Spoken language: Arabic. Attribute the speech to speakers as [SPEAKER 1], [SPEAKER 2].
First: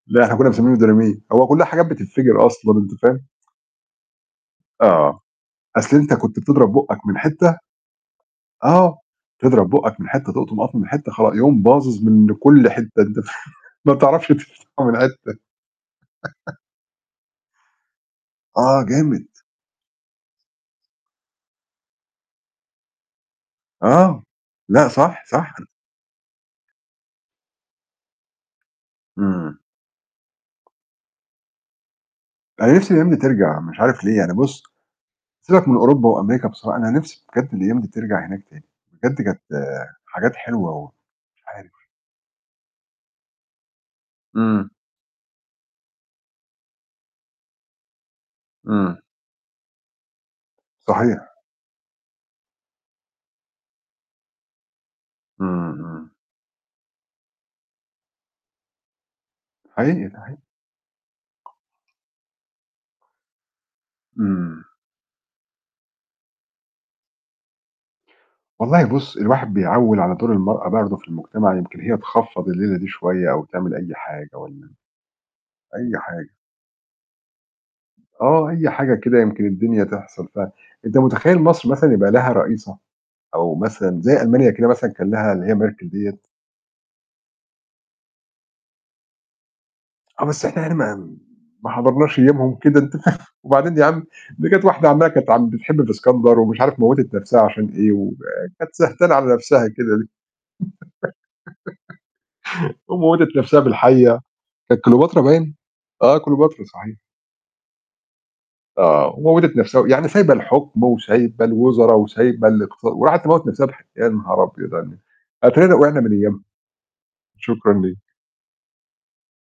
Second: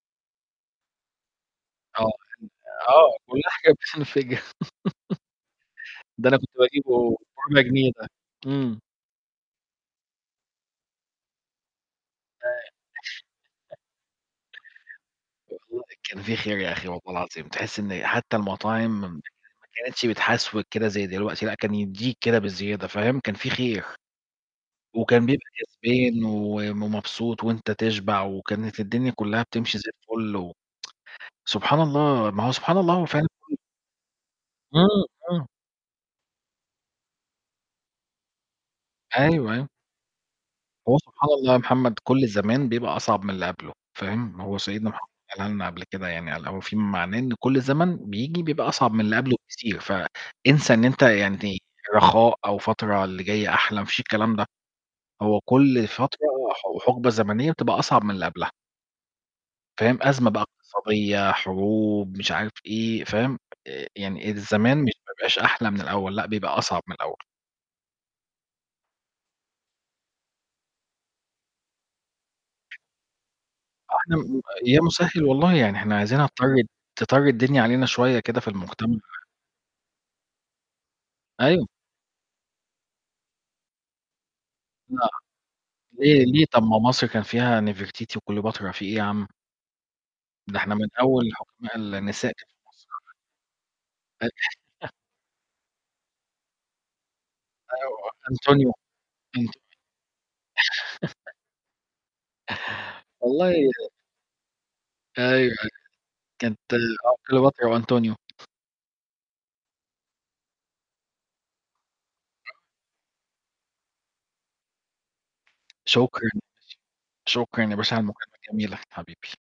[SPEAKER 1] لأ إحنا كنا مسميينه ديناميت. هو كل حاجة
[SPEAKER 2] آه،
[SPEAKER 1] بتتفجر أصلًا، أنت
[SPEAKER 2] آه
[SPEAKER 1] فاهم؟
[SPEAKER 2] كل حاجة بتنفجر
[SPEAKER 1] آه، أصل أنت
[SPEAKER 2] ده أنا
[SPEAKER 1] كنت
[SPEAKER 2] كنت
[SPEAKER 1] بتضرب بُقك من
[SPEAKER 2] باجيبه
[SPEAKER 1] حتة
[SPEAKER 2] بربع جنيه ده، امم.
[SPEAKER 1] آه، تضرب بُقك من حتة، تقطم قطمة من حتة خل يقوم باظِظ من كل حتة،
[SPEAKER 2] [unintelligible]
[SPEAKER 1] أنت فا ما بتعرفش [unintelligible] من حتة.
[SPEAKER 2] والله كان في خير يا أخي والله العظيم. تحس إن حتى
[SPEAKER 1] آه
[SPEAKER 2] المطاعم م
[SPEAKER 1] جامد.
[SPEAKER 2] ما كانتش بتحسوِك كدة زي دلوقتي، لأ، كان يدِّيك كدة بزيادة، فاهم، كان في خير.
[SPEAKER 1] آه. لأ صح،
[SPEAKER 2] وكان بيبقى
[SPEAKER 1] صح ن
[SPEAKER 2] كسبان وم مبسوط وأنت تشبع، وكانت الدنيا كلها
[SPEAKER 1] امم.
[SPEAKER 2] بتمشي زي الفل و سبحان الله، ما هو سبحان
[SPEAKER 1] أنا نِفسي
[SPEAKER 2] الله هو
[SPEAKER 1] الأيام دي
[SPEAKER 2] فعلًا كل
[SPEAKER 1] ترجع، مش عارف ليه يعني بُص،
[SPEAKER 2] امم، امم.
[SPEAKER 1] سيبك من أوروبا وأمريكا بصراحة، أنا نِفسي بجد الأيام دي ترجع هناك تاني. بجد
[SPEAKER 2] أيوة،
[SPEAKER 1] كانت
[SPEAKER 2] أيوة.
[SPEAKER 1] حاجات حلوة و
[SPEAKER 2] هو سبحان
[SPEAKER 1] مش
[SPEAKER 2] الله يا
[SPEAKER 1] عارف.
[SPEAKER 2] محمد كل زمان بيبقى أصعب من اللي قبله، فاهم، ما هو
[SPEAKER 1] امم.
[SPEAKER 2] سيدنا محمد قالها لنا قبل كدة يعني، قال أو في معناه إن كل زمن بييجي بيبقى أصعب من
[SPEAKER 1] امم.
[SPEAKER 2] اللي قبله بكتير. فإنسى إن أنت
[SPEAKER 1] صحيح.
[SPEAKER 2] يعني رخاء أو فترة اللي جاية أحلى، مفيش الكلام ده. هو
[SPEAKER 1] امم،
[SPEAKER 2] كل
[SPEAKER 1] امم.
[SPEAKER 2] فترة وح وحقبة زمنية بتبقى أصعب من اللي قبلها. فاهم،
[SPEAKER 1] حقيقي،
[SPEAKER 2] أزمة
[SPEAKER 1] [unintelligible]
[SPEAKER 2] بقى اقتصادية، حروب، مش عارف إيه، فاهم، آآ، يعني
[SPEAKER 1] امم.
[SPEAKER 2] الزمان مش ما بيبقاش أحلى من الأول، لأ، بيبقى أصعب من الأول.
[SPEAKER 1] والله بُص الواحد بيعوّل على دور المرأة برضو في المجتمع، يمكن هي تخفّض الليلة دي شوية أو تعمل أي
[SPEAKER 2] إحنا
[SPEAKER 1] حاجة
[SPEAKER 2] م
[SPEAKER 1] والّا
[SPEAKER 2] يا مسهل والله يعني إحنا
[SPEAKER 1] أي
[SPEAKER 2] عايزينها
[SPEAKER 1] حاجة.
[SPEAKER 2] تطرِّي تطرِّي الدنيا علينا شوية كدة في
[SPEAKER 1] آه، أي حاجة
[SPEAKER 2] المجتمع.
[SPEAKER 1] كده يمكن الدنيا تحصل ف أنت متخيل
[SPEAKER 2] أيوة.
[SPEAKER 1] مصر مثلًا يبقى لها رئيسة؟ أو مثلًا زي ألمانيا كده مثلًا
[SPEAKER 2] لأ.
[SPEAKER 1] كان ليها اللي هي Merkel دِيَّة.
[SPEAKER 2] ليه، ليه؟ طب ما مصر كان فيها نفرتيتي وكليوباترا، فيه إيه يا عم؟
[SPEAKER 1] آه، بس
[SPEAKER 2] ده
[SPEAKER 1] إحنا هنا
[SPEAKER 2] إحنا من
[SPEAKER 1] ما
[SPEAKER 2] أول
[SPEAKER 1] ما
[SPEAKER 2] حكماء ال
[SPEAKER 1] حضرناش
[SPEAKER 2] النساء كان
[SPEAKER 1] أيامهم
[SPEAKER 2] في
[SPEAKER 1] كده،
[SPEAKER 2] مصر
[SPEAKER 1] أنت فاهم، وبعدين يا عم دي
[SPEAKER 2] [unintelligible]
[SPEAKER 1] كانت واحدة عمّاله كانت عم بتحب في إسكندر ومش عارف موِّتت نَفسها عشان
[SPEAKER 2] آه،
[SPEAKER 1] إيه،
[SPEAKER 2] وأنطونيو
[SPEAKER 1] وكانت سهتانة على
[SPEAKER 2] أنطو
[SPEAKER 1] نَفسها كده ليه! وموّتت نََفسها
[SPEAKER 2] والله
[SPEAKER 1] بالحيّة. كانت كليوباترا
[SPEAKER 2] أيوة، أيوة
[SPEAKER 1] باين؟ آه
[SPEAKER 2] كانت
[SPEAKER 1] كليوباترا صحيح.
[SPEAKER 2] آه كليوباترا وأنطونيو.
[SPEAKER 1] آه. وموِّتت نَفسها و يعني سايبة الحكم وسايبة الوزرا، وسايبة
[SPEAKER 2] [unintelligible]
[SPEAKER 1] الاقتص وراحت تموِّت نَفسها بالح يا نهار أبيض على الن أتارينا وقعنا من
[SPEAKER 2] شكرًا يا
[SPEAKER 1] أيامها،
[SPEAKER 2] باشا، شكرًا
[SPEAKER 1] شكرًا
[SPEAKER 2] يا باشا على
[SPEAKER 1] ليك.
[SPEAKER 2] المكالمة الجميلة حبيبي.